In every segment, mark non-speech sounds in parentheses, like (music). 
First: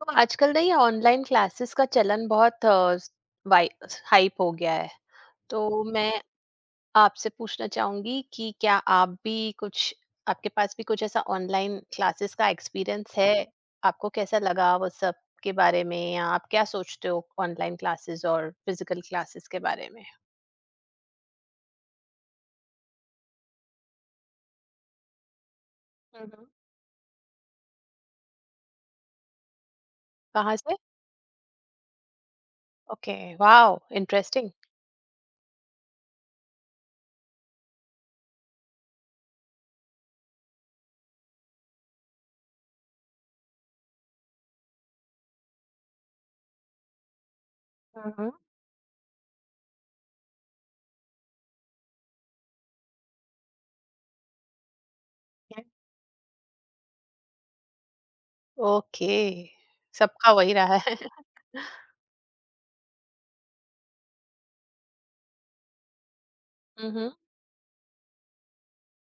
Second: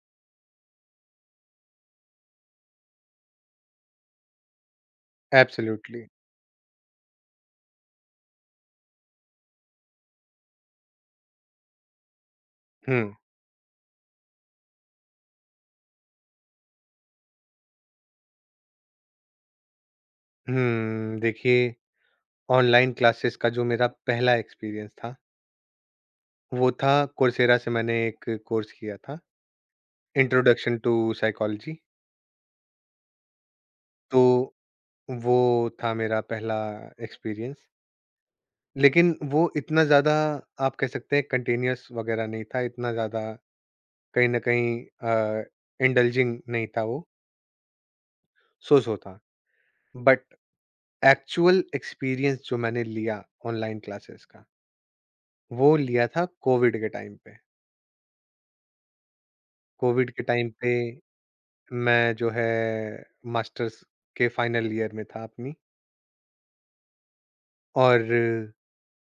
तो आजकल ना ये ऑनलाइन क्लासेस का चलन बहुत अ, स- वाइ हाइप हो गया है। तो एब्सोल्युटली। मैं आपसे पूछना चाहूंगी कि क्या आप भी कुछ आपके पास भी कुछ ऐसा ऑनलाइन क्लासेस का हुँ, एक्सपीरियंस है। आपको कैसा लगा वो सब के बारे में, या आप क्या सोचते हो ऑनलाइन क्लासेस और फिजिकल क्लासेस के बारे में? हुँ, देखिए ऑनलाइन क्लासेस का जो मेरा पहला एक्सपीरियंस था, हम्म। वो था कोर्सेरा से मैंने एक कोर्स किया था, कहाँ से? Introduction to psychology. Okay. Wow, तो इंटरेस्टिंग। वो था मेरा पहला एक्सपीरियंस, लेकिन वो इतना ज़्यादा आप कह सकते हैं कंटीन्यूअस वगैरह नहीं था, इतना ज़्यादा कहीं न कहीं अ, इंडल्जिंग नहीं था वो, हम्म। सो-सो था। बट एक्चुअल एक्सपीरियंस जो मैंने लिया ऑनलाइन क्लासेस का, Yeah, वो लिया था कोविड के टाइम पे। ओके। कोविड के सबका टाइम वही पे रहा है। (laughs) मैं जो है मास्टर्स के फाइनल ईयर में था अपनी हम्म। और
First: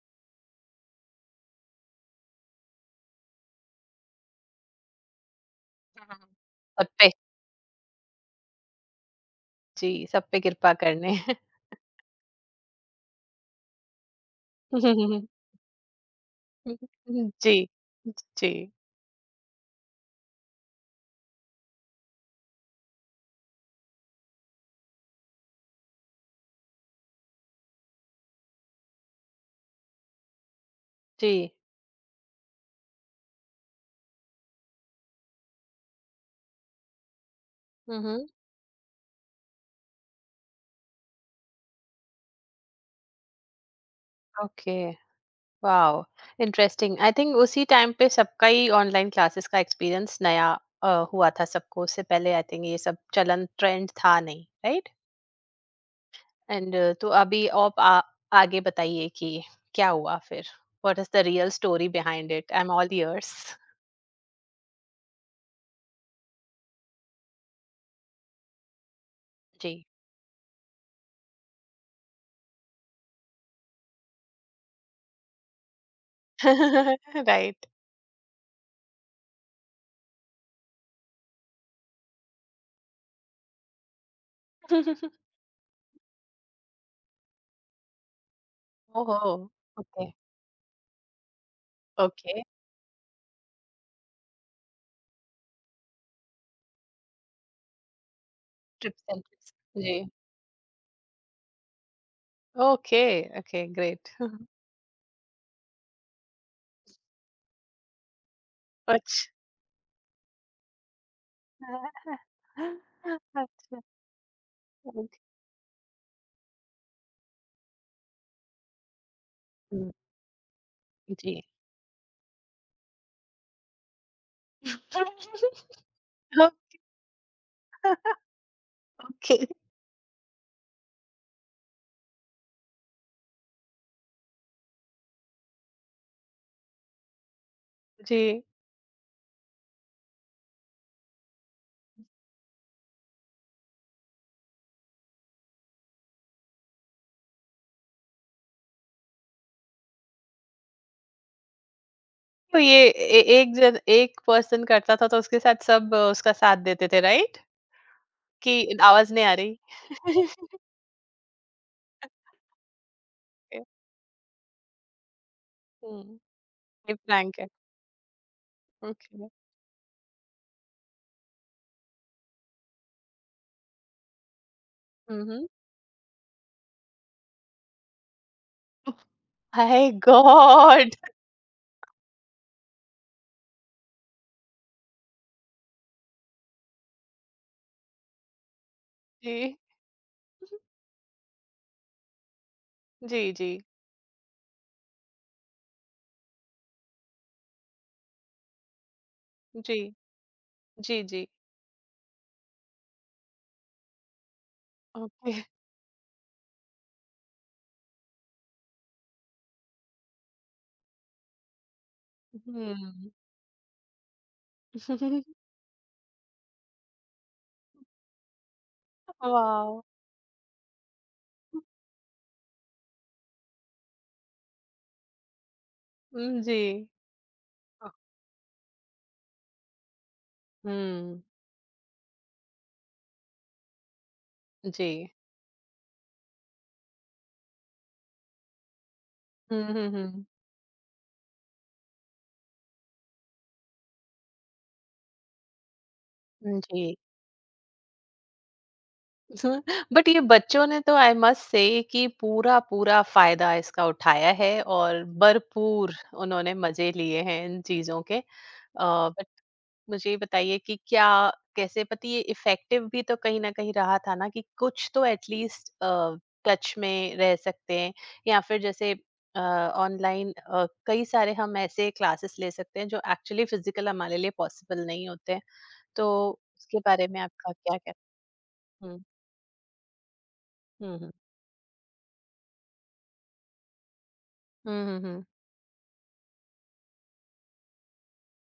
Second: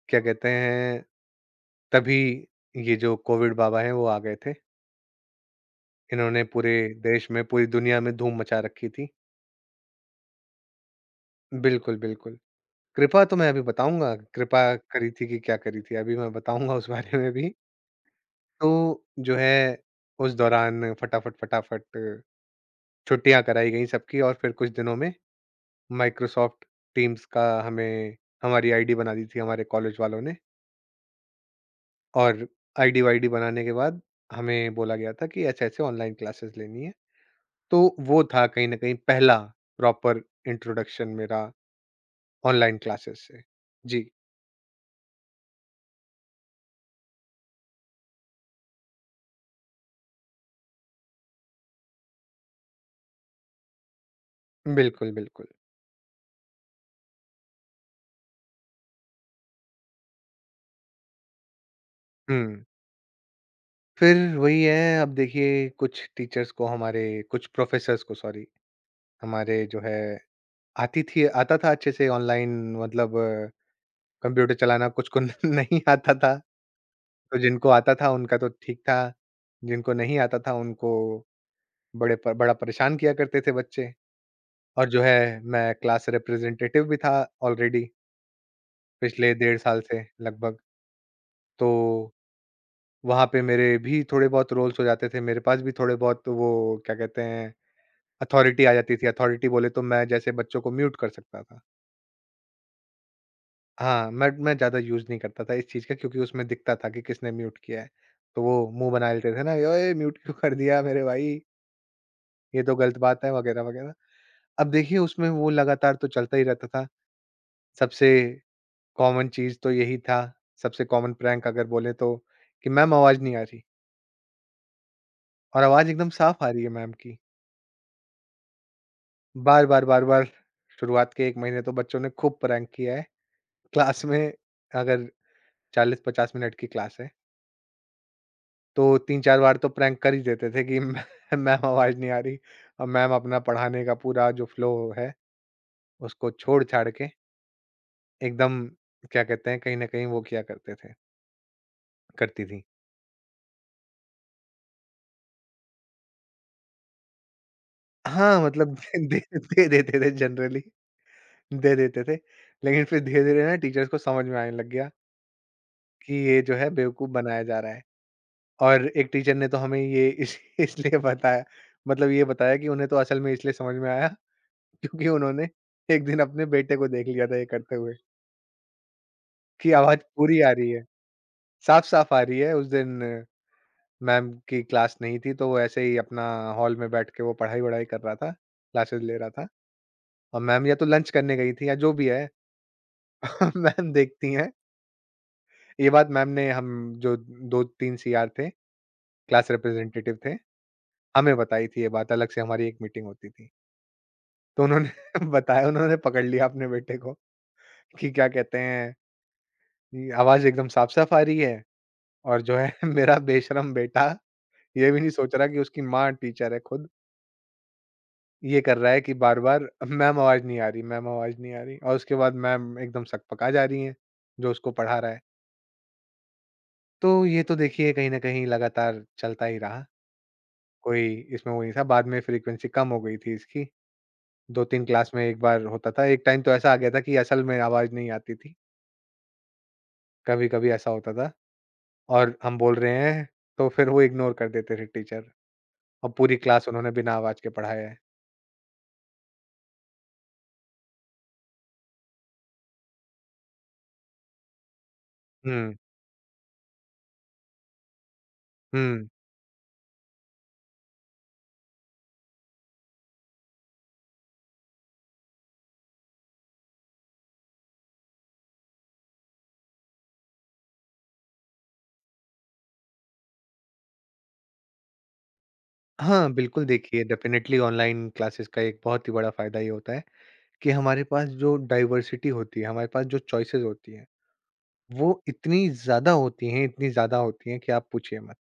क्या कहते हैं तभी ये जो कोविड बाबा हैं वो आ गए थे। हाँ, इन्होंने पूरे सब पे। देश में, पूरी दुनिया में धूम मचा रखी थी। जी, सब पे कृपा करने। बिल्कुल, बिल्कुल। कृपा तो मैं अभी बताऊँगा, कृपा करी (laughs) थी कि क्या करी थी, अभी मैं बताऊँगा उस बारे में भी। जी, जी। तो जो है उस दौरान फटाफट, फटाफट छुट्टियाँ कराई गई सबकी और फिर कुछ दिनों में माइक्रोसॉफ्ट टीम्स का हमें हमारी आईडी बना दी थी हमारे कॉलेज वालों ने जी। और आईडी वाईडी बनाने के बाद हमें बोला गया था कि ऐसे ऐसे ऑनलाइन क्लासेस लेनी है तो हुँ, वो हुँ। था कहीं ना कहीं पहला प्रॉपर इंट्रोडक्शन मेरा ऑनलाइन क्लासेस से। जी। Okay, wow! Interesting. I think उसी टाइम पे सबका ही ऑनलाइन क्लासेस का एक्सपीरियंस नया अ, हुआ था सबको। उससे पहले आई थिंक ये सब चलन ट्रेंड था नहीं, राइट? बिल्कुल बिल्कुल। एंड तो अभी आप आ आगे बताइए कि क्या हुआ फिर? What is the real story behind it? I hmm am all ears. फिर वही है। अब देखिए कुछ टीचर्स को हमारे कुछ प्रोफेसर्स को सॉरी हमारे जी। जो है आती थी आता था अच्छे से ऑनलाइन मतलब कंप्यूटर चलाना कुछ को (laughs) नहीं आता था। (laughs) तो राइट। जिनको आता था उनका तो ठीक था, जिनको नहीं आता था उनको बड़े प बड़ा परेशान किया करते थे बच्चे। और जो है (laughs) मैं क्लास रिप्रेजेंटेटिव भी था ऑलरेडी ओह पिछले हो! डेढ़ साल से ओके, लगभग, तो ओके। वहाँ पे मेरे भी थोड़े बहुत रोल्स हो जाते थे, मेरे पास भी थोड़े बहुत तो वो क्या कहते हैं अथॉरिटी आ जाती टिप्स थी, एंड अथॉरिटी ट्रिक्स। बोले तो जी। मैं जैसे बच्चों को म्यूट कर सकता था। Okay, okay, great. हाँ, मैं (laughs) मैं ज़्यादा यूज़ नहीं करता था इस चीज़ का क्योंकि उसमें दिखता था कि किसने म्यूट किया है, तो वो मुँह बना अच्छा। लेते थे ना, "ओए म्यूट क्यों कर दिया मेरे भाई?" ये तो (laughs) गलत बात है वगैरह, अच्छा, वगैरह। अब देखिए ओके। उसमें वो लगातार तो चलता ही रहता था। सबसे कॉमन चीज़ तो हुँ, यही था, सबसे कॉमन जी। प्रैंक अगर बोले तो कि मैम आवाज़ नहीं आ रही और (laughs) आवाज़ एकदम साफ आ रही है मैम की। ओके, बार-बार, बार-बार शुरुआत के 1 महीने तो बच्चों ने खूब प्रैंक किया है। क्लास में अगर 40-50 मिनट की क्लास है, जी। तो 3-4 बार तो प्रैंक कर ही देते थे कि (laughs) मैम मैम आवाज़ नहीं आ रही और मैम अपना पढ़ाने का पूरा जो फ्लो है उसको छोड़-छाड़ के एकदम क्या कहते हैं, कहीं न कहीं वो किया करते थे करती तो थी। ये ए एक जन एक पर्सन करता था तो उसके साथ सब उसका साथ देते थे, राइट? हाँ, कि मतलब आवाज़ (laughs) दे नहीं आ रही? दे देते थे जनरली दे देते थे। लेकिन फिर धीरे-धीरे ना ओके, टीचर्स को समझ में आने लग गया कि हुँ, ये जो है ये बेवकूफ़ प्रैंक बनाया है। जा रहा है। और एक ओके, टीचर ने तो हमें ये इस (laughs) इसलिए बताया मतलब ये बताया कि उन्हें तो असल में इसलिए समझ में आया (laughs) क्योंकि हुँ, हुँ। उन्होंने एक दिन अपने बेटे को देख लिया था ये करते हुए, कि माय आवाज़ पूरी आ रही है, गॉड! साफ-साफ आ रही है उस दिन मैम की क्लास नहीं थी, तो वो ऐसे ही अपना हॉल में बैठ के वो पढ़ाई-वढ़ाई कर रहा था, क्लासेस ले (laughs) रहा था जी, और मैम या तो लंच करने गई थी या जो भी है। जी, जी, (laughs) मैम देखती हैं, ये बात मैम ने हम जो 2-3 सीआर थे, क्लास जी, रिप्रेजेंटेटिव थे, जी, जी, हमें बताई थी ये बात, अलग से हमारी एक मीटिंग होती थी। तो उन्होंने (laughs) ओके, बताया उन्होंने पकड़ लिया अपने बेटे को कि क्या कहते हैं, ये आवाज़ एकदम साफ-साफ आ रही है और जो है (laughs) हुँ। मेरा बेशरम बेटा ये भी नहीं सोच रहा कि उसकी माँ टीचर है खुद। ये कर रहा है कि बार-बार वॉव! मैम आवाज़ नहीं आ रही, मैम आवाज़ नहीं आ रही और उसके बाद मैम एकदम सकपका जा रही हैं, जो उसको पढ़ा रहा है। हुँ, (laughs) जी। तो ये तो अ, देखिए कहीं न कहीं लगातार चलता ही रहा, कोई हुँ। इसमें वो नहीं था। बाद में फ्रीक्वेंसी कम हो गई थी इसकी, 2-3 जी। क्लास में एक बार होता था। एक टाइम तो ऐसा आ गया था कि असल में आवाज़ नहीं आती थी, हुँ, हुँ, हुँ। कभी-कभी ऐसा होता था और हम बोल रहे हैं, तो फिर वो इग्नोर कर देते थे टीचर और पूरी हुँ, क्लास उन्होंने जी। बिना आवाज़ के पढ़ाया है। (laughs) बट ये बच्चों ने तो आई मस्ट से कि पूरा-पूरा फ़ायदा इसका उठाया है और हुँ, भरपूर उन्होंने मज़े लिए हैं इन चीज़ों के। हुँ। बट मुझे ये बताइए कि क्या कैसे पति ये इफ़ेक्टिव भी तो कहीं न कहीं रहा था ना, कि कुछ तो एटलीस्ट टच में रह सकते हैं, या फिर जैसे ऑनलाइन कई सारे हम ऐसे क्लासेस ले सकते हैं जो एक्चुअली फ़िज़िकल हमारे लिए पॉसिबल नहीं होते हैं। तो हाँ, बिल्कुल उसके देखिए बारे में आपका डेफ़िनेटली क्या कह ऑनलाइन क्लासेस का एक हुँ, बहुत ही बड़ा फ़ायदा ये होता है कि हुँ, हमारे हुँ। पास जो डाइवर्सिटी होती है, हमारे पास जो चॉइसेस होती हैं, हुँ, हुँ, वो हुँ। इतनी ज़्यादा होती हैं, इतनी ज़्यादा होती हैं कि आप पूछिए मत।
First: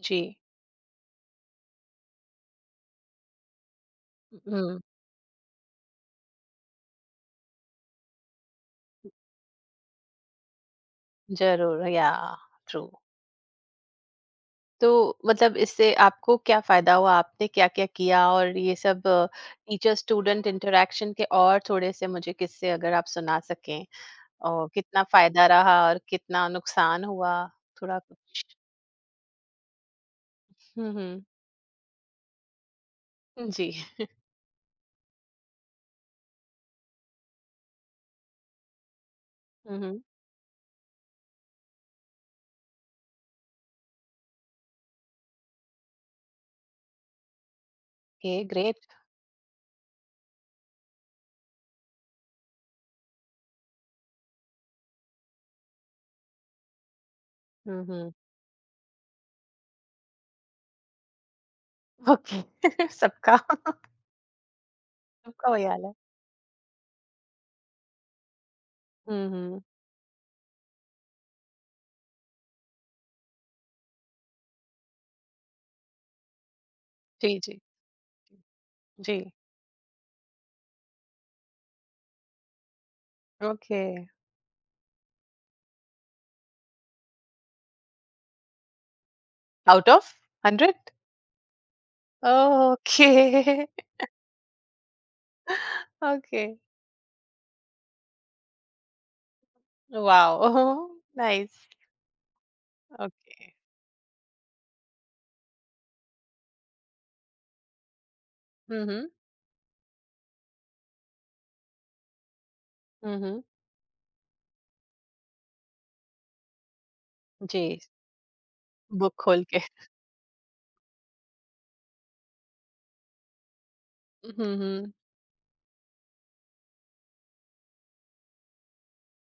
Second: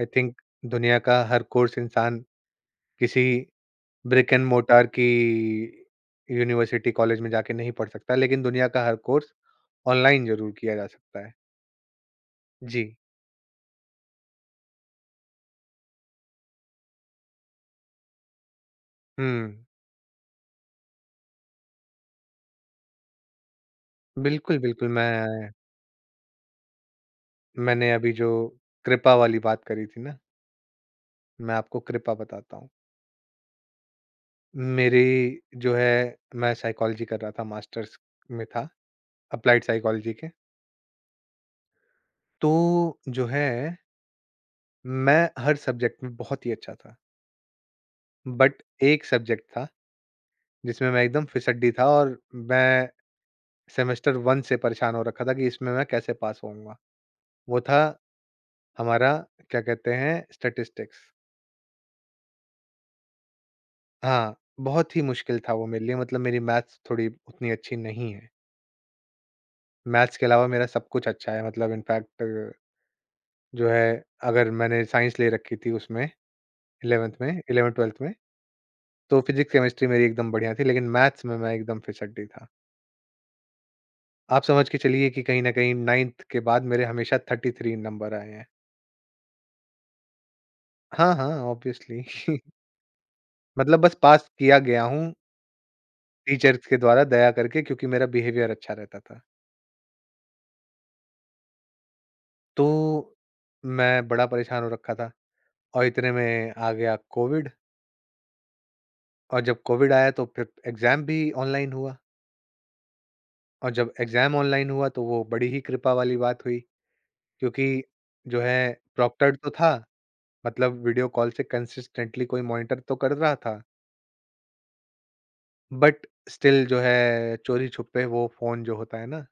आई जी। थिंक दुनिया का हर कोर्स इंसान किसी ब्रिक एंड हुँ, मोर्टार की यूनिवर्सिटी, कॉलेज में जाके नहीं पढ़ सकता, लेकिन दुनिया का हर कोर्स ऑनलाइन ज़रूर किया जा सकता है। ज़रूर या ट्रू। जी। तो मतलब इससे आपको क्या फ़ायदा हुआ? आपने क्या-क्या किया, और ये सब हुँ। टीचर स्टूडेंट इंटरैक्शन के और थोड़े-से मुझे किस्से अगर आप सुना सकें, बिल्कुल, और बिल्कुल, कितना फ़ायदा रहा और कितना नुकसान हुआ? मैंने थोड़ा अभी जो कुछ। कृपा वाली बात करी थी ना, हुँ, हुँ। मैं आपको कृपा बताता हूँ। जी। मेरी जो है मैं साइकोलॉजी कर रहा था, मास्टर्स में था। अप्लाइड हुँ, हुँ। साइकोलॉजी के। तो जो है, मैं हर सब्जेक्ट में बहुत ही अच्छा था। Okay, but great. एक सब्जेक्ट था जिसमें मैं एकदम फिसड्डी था और मैं सेमेस्टर 1 से परेशान हो रखा था कि इसमें मैं कैसे पास होऊँगा। वो था हुँ, हुँ। हमारा क्या कहते हैं स्टैटिस्टिक्स। ओके। (laughs) सबका। (laughs) हाँ, बहुत ही मुश्किल सबका था वही वो मेरे हाल है। लिए मतलब मेरी मैथ्स थोड़ी उतनी अच्छी नहीं है। हुँ, हुँ। मैथ्स के अलावा मेरा सब कुछ अच्छा है मतलब इनफैक्ट जो है अगर मैंने साइंस ले रखी थी उसमें जी, जी। 11th-12th में जी। तो फिज़िक्स, केमिस्ट्री मेरी एकदम बढ़िया थी, लेकिन मैथ्स में मैं एकदम फिसड्डी था। Okay. आप समझ के चलिए कि कहीं न कहीं 9th के बाद मेरे हमेशा 33 नंबर आए हैं। Out of 100? हाँ, हाँ, ऑब्वियसली (laughs) Oh, okay. मतलब बस पास किया गया हूँ, (laughs) Okay. टीचर्स के द्वारा दया करके क्योंकि मेरा बिहेवियर अच्छा रहता था। Wow. (laughs) Nice. तो Okay. मैं बड़ा परेशान हो रखा था और इतने में आ गया कोविड हम्म। और जब कोविड आया तो फिर एग्ज़ाम भी ऑनलाइन हुआ हम्म। और जब एग्ज़ाम ऑनलाइन हुआ तो वो बड़ी ही कृपा वाली बात हुई क्योंकि जी। जो है बुक प्रॉक्टर्ड खोल तो के। था मतलब वीडियो कॉल से कंसिस्टेंटली कोई मॉनिटर तो कर रहा था, हम्म। बट स्टिल जो है चोरी-छुपे वो फ़ोन जो होता है ना।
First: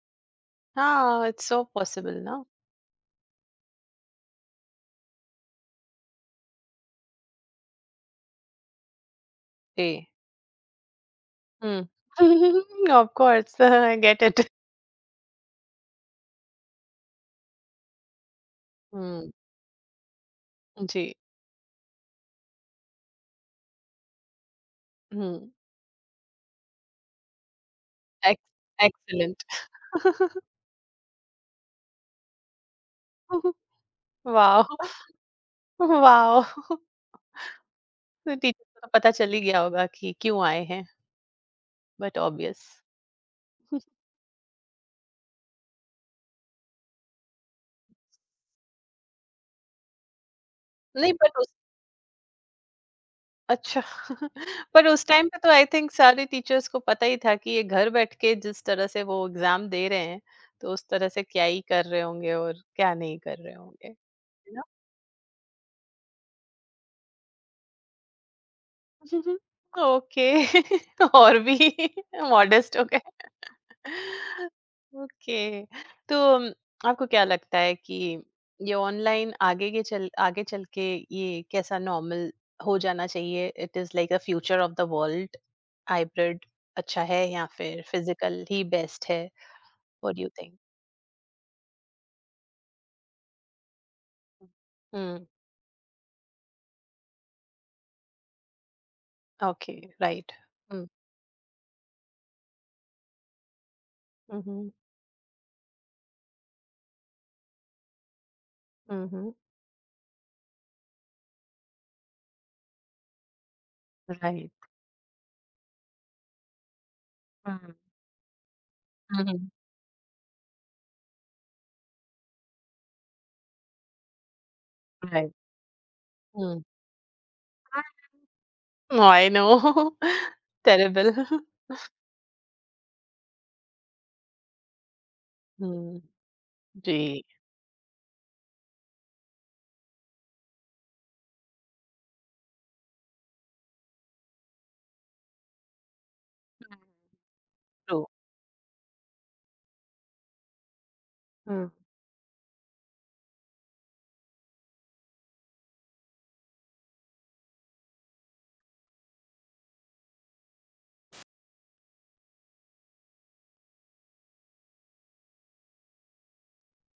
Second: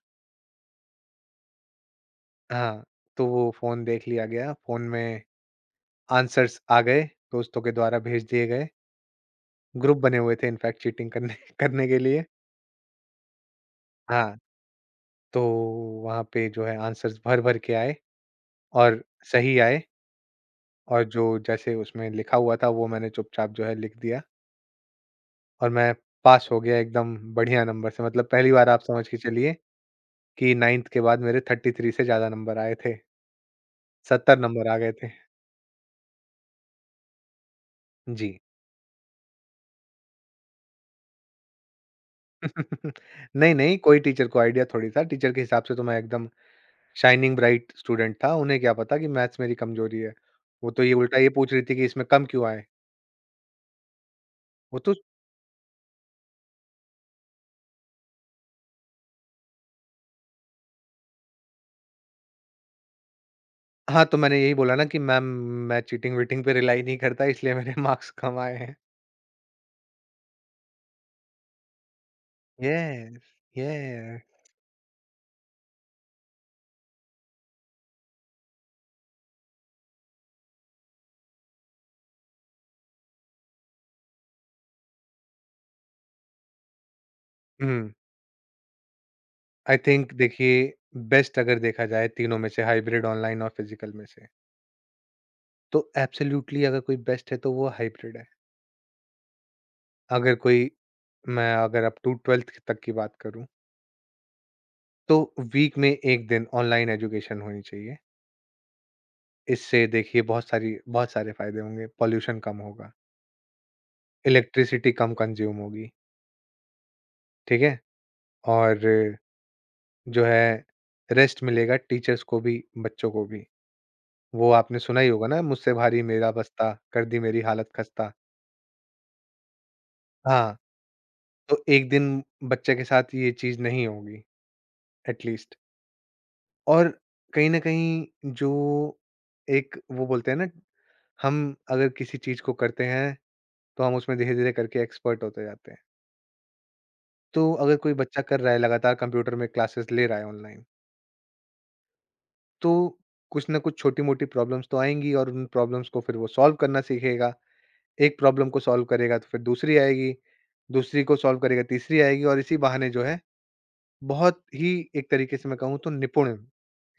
हाँ, इट्स सो पॉसिबल ना। हाँ, तो वो फ़ोन देख लिया गया, फ़ोन में आंसर्स आ गए, दोस्तों के द्वारा भेज दिए गए, जी। ग्रुप बने हुए थे इनफैक्ट चीटिंग करने (laughs) करने के हम्म। लिए। (laughs) ऑफ कोर्स, आई गेट हाँ, इट। तो वहाँ पे जो है आंसर्स भर-भर के आए और हम्म। सही आए और जी। जो जैसे उसमें लिखा हुआ था वो मैंने चुपचाप जो है लिख दिया हम्म। और मैं पास हो गया एकदम बढ़िया नंबर से मतलब पहली बार आप समझ के एक्सेलेंट। चलिए (laughs) कि 9th के बाद मेरे 33 से ज़्यादा नंबर आए थे, 70 वाह। नंबर आ गए थे। वाह। (laughs) तो जी। टीचर को तो पता चल ही गया होगा कि क्यों आए हैं, बट ऑब्वियस। (laughs) नहीं, नहीं, कोई टीचर को आईडिया थोड़ी था, टीचर के हिसाब से तो मैं एकदम शाइनिंग ब्राइट स्टूडेंट था, उन्हें क्या पता कि मैथ्स मेरी कमज़ोरी है। वो तो ये नहीं, उल्टा ये बट पूछ रही थी कि इसमें कम क्यों आए? अच्छा। (laughs) वो पर तो उस टाइम पे तो आई थिंक सारे टीचर्स को पता ही था कि ये घर बैठ के जिस तरह से वो एग्जाम दे रहे हैं, तो उस तरह से क्या ही कर रहे होंगे और क्या नहीं कर रहे होंगे, हाँ, है तो मैंने यही ना? बोला ना कि मैम मैं चीटिंग-वीटिंग पे रिलाई नहीं करता इसलिए मेरे (laughs) मार्क्स कम आए हैं। (laughs) ओके। (laughs) और भी। (laughs) मॉडेस्ट हो गए। Yes, yes. ओके, तो अम, आपको क्या लगता है कि ये ऑनलाइन आगे चल के ये कैसा नॉर्मल हो जाना चाहिए? It is like a future of the world. Hybrid अच्छा है, या फिर हुँ, फिजिकल ही बेस्ट है? I think what do you देखिए थिंक? बेस्ट अगर देखा जाए तीनों में से हाइब्रिड, ऑनलाइन और फिज़िकल में से हम्म। तो एब्सोल्युटली अगर कोई बेस्ट है तो वो हाइब्रिड है। ओके। राइट। अगर कोई हम्म। मैं अगर अप टू 12th तक की बात करूँ, Mhm, तो वीक में 1 दिन ऑनलाइन एजुकेशन होनी चाहिए। mhm, इससे देखिए बहुत सारे फ़ायदे होंगे, पॉल्यूशन कम होगा, right. इलेक्ट्रिसिटी कम कंज़्यूम होगी, ठीक हम्म। है? और हम्म। जो है रेस्ट मिलेगा टीचर्स को भी, बच्चों को भी। वो आपने सुना ही होगा Right. ना मुझसे भारी मेरा हम्म। बस्ता, कर दी मेरी हालत खस्ता। I know. हाँ, टेरिबल। (laughs) तो 1 दिन बच्चे के साथ ये चीज़ नहीं होगी एटलीस्ट। हम्म। और जी। कहीं न कहीं जो एक वो बोलते हैं ना, हम अगर किसी चीज़ को करते हैं, तो हम उसमें धीरे-धीरे करके एक्सपर्ट होते जाते हैं। तो अगर कोई ट्रू। बच्चा कर रहा है लगातार कंप्यूटर में क्लासेस ले रहा है ऑनलाइन, Mm. तो कुछ ना कुछ छोटी-मोटी प्रॉब्लम्स तो आएँगी और उन प्रॉब्लम्स को फिर वो सॉल्व करना सीखेगा। एक प्रॉब्लम को सॉल्व करेगा तो फिर दूसरी आएगी, दूसरी को सॉल्व करेगा तीसरी आएगी और इसी बहाने जो है, बहुत ही एक तरीके से मैं कहूँ तो निपुण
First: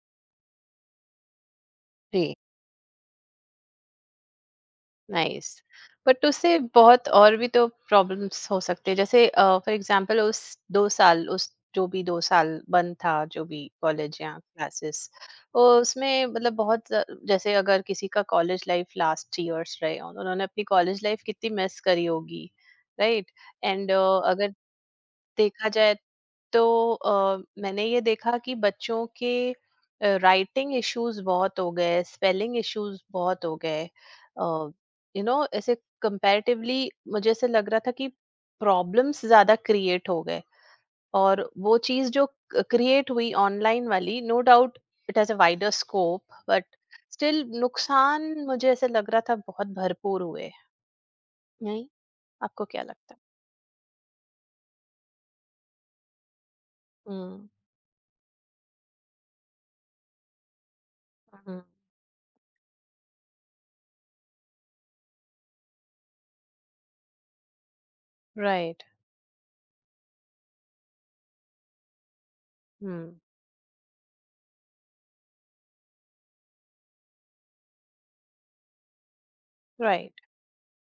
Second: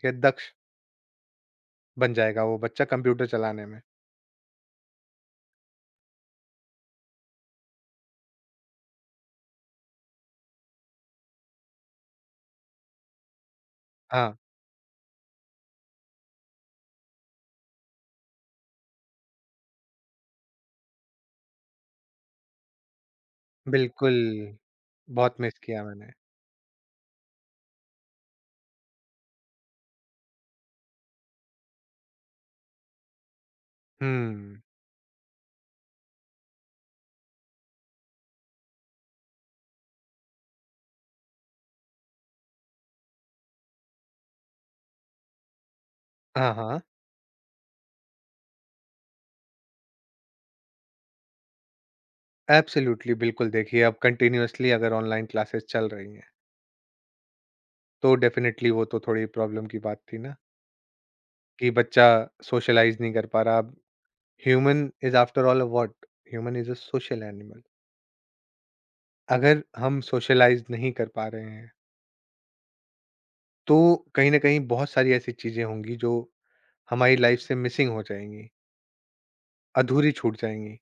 या दक्ष बन जी। जाएगा वो बच्चा कंप्यूटर चलाने में। नाइस। बट उससे बहुत और भी तो प्रॉब्लम्स हो सकते हैं, जैसे फॉर एग्जांपल उस दो साल उस जो भी दो साल बंद था, जो भी कॉलेज या हाँ। क्लासेस, उसमें मतलब जैसे अगर किसी का कॉलेज लाइफ लास्ट ईयर्स रहे, और उन्होंने अपनी कॉलेज लाइफ कितनी मिस करी होगी। राइट। एंड बिल्कुल, अगर बहुत मिस देखा किया जाए, मैंने। तो मैंने ये देखा कि बच्चों के राइटिंग इश्यूज बहुत हो गए, स्पेलिंग इश्यूज बहुत हो गए, हुँ। यू नो, ऐसे कंपैरेटिवली मुझे ऐसे लग रहा था कि प्रॉब्लम्स ज्यादा क्रिएट हो गए। और वो चीज जो क्रिएट हुई ऑनलाइन वाली, no doubt it has a wider scope, हाँ, बट हाँ। स्टिल नुकसान मुझे ऐसे लग रहा था बहुत भरपूर हुए। नहीं, आपको क्या एब्सोल्यूटली लगता है? बिल्कुल देखिए अब कंटीन्यूअसली अगर ऑनलाइन क्लासेस चल रही हैं, हम्म। तो डेफिनिटली वो तो थोड़ी प्रॉब्लम की बात थी ना, कि बच्चा सोशलाइज़ नहीं कर पा रहा। अब human is after all a what? Human is a social animal. Right. अगर हम सोशलाइज़ नहीं कर पा रहे हैं, हम्म, right, हम्म। तो कहीं न कहीं बहुत सारी ऐसी चीज़ें होंगी जो हमारी लाइफ़ से मिसिंग हो जाएँगी, अधूरी राइट। छूट जाएँगी।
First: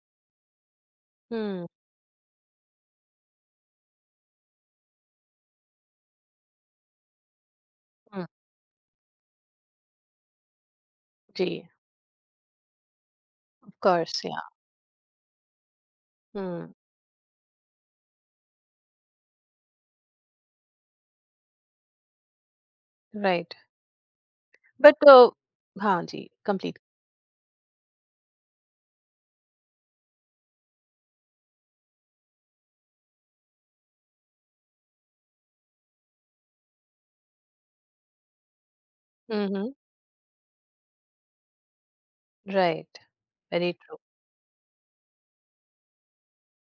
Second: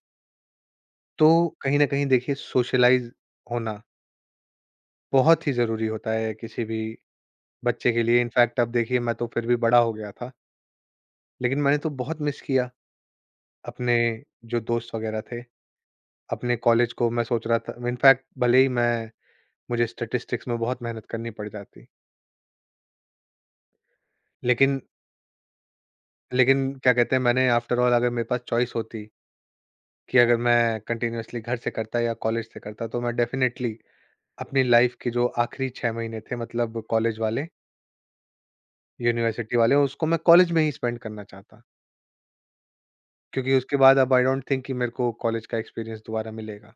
तो हुँ, कहीं न कहीं देखिए सोशलाइज़ होना बहुत ही ज़रूरी होता है किसी भी बच्चे के लिए। हुँ। इनफैक्ट अब देखिए मैं तो फिर भी बड़ा हो गया था, जी, लेकिन मैंने तो बहुत मिस किया ऑफ़ अपने कोर्स या। जो दोस्त वग़ैरह थे, अपने हुँ, कॉलेज को मैं सोच रहा था इनफैक्ट भले ही मैं मुझे स्टैटिस्टिक्स में बहुत मेहनत करनी पड़ जाती। राइट। लेकिन बट अ, हाँ जी, लेकिन कंप्लीट। क्या कहते हैं मैंने आफ्टर ऑल अगर मेरे पास चॉइस होती कि अगर मैं कंटीन्यूअसली घर से करता या कॉलेज से करता तो मैं डेफ़िनेटली अपनी लाइफ़ के जो आखिरी 6 महीने थे मतलब कॉलेज वाले, हुँ, यूनिवर्सिटी हुँ, वाले उसको मैं कॉलेज में ही स्पेंड करना चाहता। राइट, क्योंकि वेरी उसके ट्रू, बाद अब आई डोंट थिंक कि मेरे को कॉलेज का एक्सपीरियंस दोबारा मिलेगा।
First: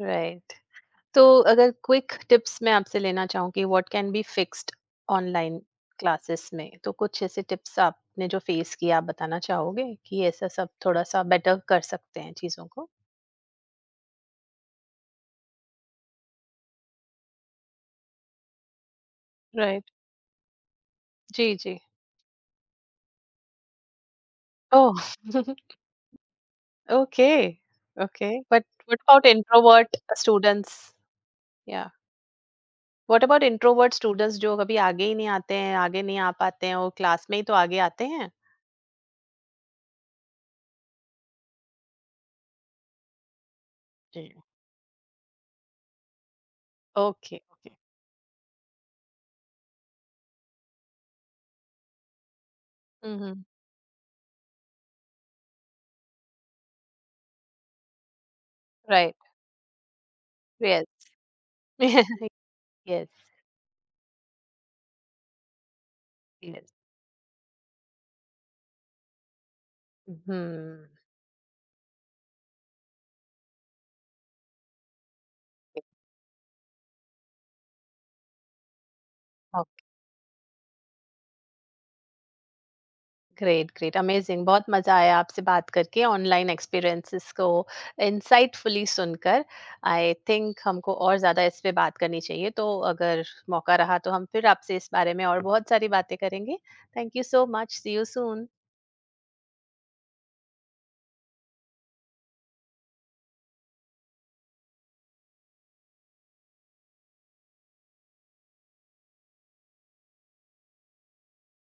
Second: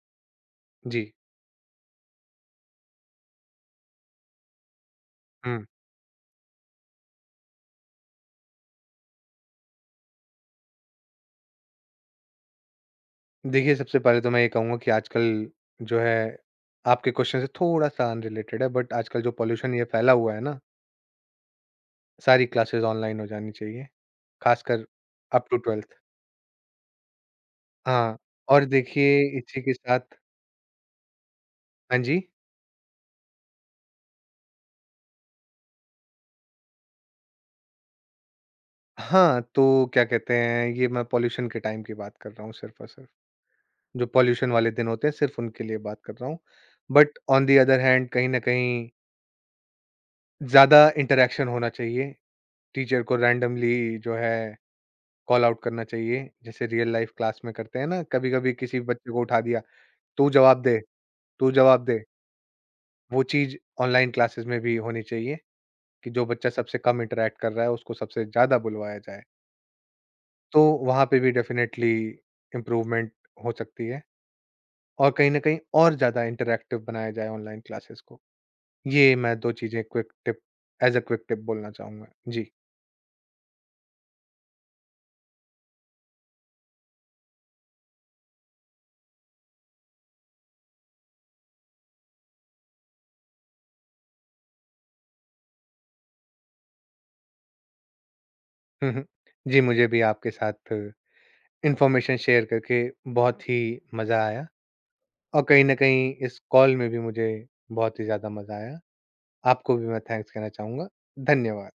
राइट। जी। तो अगर क्विक टिप्स मैं आपसे लेना चाहूँ कि what can be fixed online hmm. Classes में, तो कुछ ऐसे टिप्स, आपने जो फेस किया, आप बताना चाहोगे कि ऐसा सब थोड़ा-सा बेटर कर सकते हैं चीज़ों को? देखिए, सबसे पहले तो मैं ये कहूँगा कि आजकल जो है आपके क्वेश्चन से थोड़ा-सा अनरिलेटेड है बट आजकल जो पॉल्यूशन ये राइट, फैला हुआ है ना, जी, जी। सारी क्लासेस ऑनलाइन हो जानी चाहिए, खासकर oh! Up to (laughs) 12th। Okay, हाँ, ओके, और बट व्हाट देखिए अबाउट इसी के इंट्रोवर्ट साथ स्टूडेंट्स? या। हाँ (laughs) जी। व्हाट अबाउट इंट्रोवर्ट स्टूडेंट्स जो कभी आगे ही नहीं आते हैं, आगे नहीं आ पाते हैं, वो क्लास में ही तो आगे आते हैं। हाँ, तो क्या कहते हैं ये मैं पॉल्यूशन के टाइम की बात कर रहा हूँ सिर्फ़ और सिर्फ़। जो जी। पॉल्यूशन वाले दिन होते हैं सिर्फ़ उनके लिए बात कर रहा हूँ। But okay, on the okay. Other hand कहीं न कहीं ज़्यादा इंटरैक्शन होना चाहिए, टीचर को हम्म। रैंडमली जो है कॉल आउट करना चाहिए, जैसे रियल लाइफ़ क्लास में करते हैं ना, कभी-कभी किसी बच्चे राइट। को उठा दिया, "तू जवाब दे, यस। तू जवाब दे।" यस। वो चीज़ ऑनलाइन क्लासेस में भी होनी चाहिए कि जो बच्चा यस। सबसे कम इंटरैक्ट कर रहा है, उसको सबसे ज़्यादा बुलवाया जाए। (laughs) तो हम्म। वहाँ पे भी डेफ़िनेटली इम्प्रूवमेंट हो सकती है और कहीं न कहीं और ज़्यादा इंटरैक्टिव बनाया जाए ऑनलाइन क्लासेस को। ये मैं 2 चीज़ें okay, quick tip as a quick tip बोलना चाहूँगा। जी। ग्रेट, ग्रेट, अमेजिंग, बहुत मजा आया आपसे बात करके, ऑनलाइन एक्सपीरियंसेस को इंसाइटफुली सुनकर। आई थिंक हमको और ज्यादा इस पे बात करनी चाहिए, तो अगर मौका रहा तो हम फिर आपसे इस बारे में और बहुत सारी बातें करेंगे। Thank you so much, see you soon. (laughs) हुँ, हुँ। जी, मुझे भी आपके साथ इन्फॉर्मेशन शेयर करके बहुत ही मज़ा आया और कहीं न कहीं इस कॉल में भी मुझे बहुत ही ज़्यादा मज़ा आया। आपको भी मैं थैंक्स कहना चाहूँगा। धन्यवाद।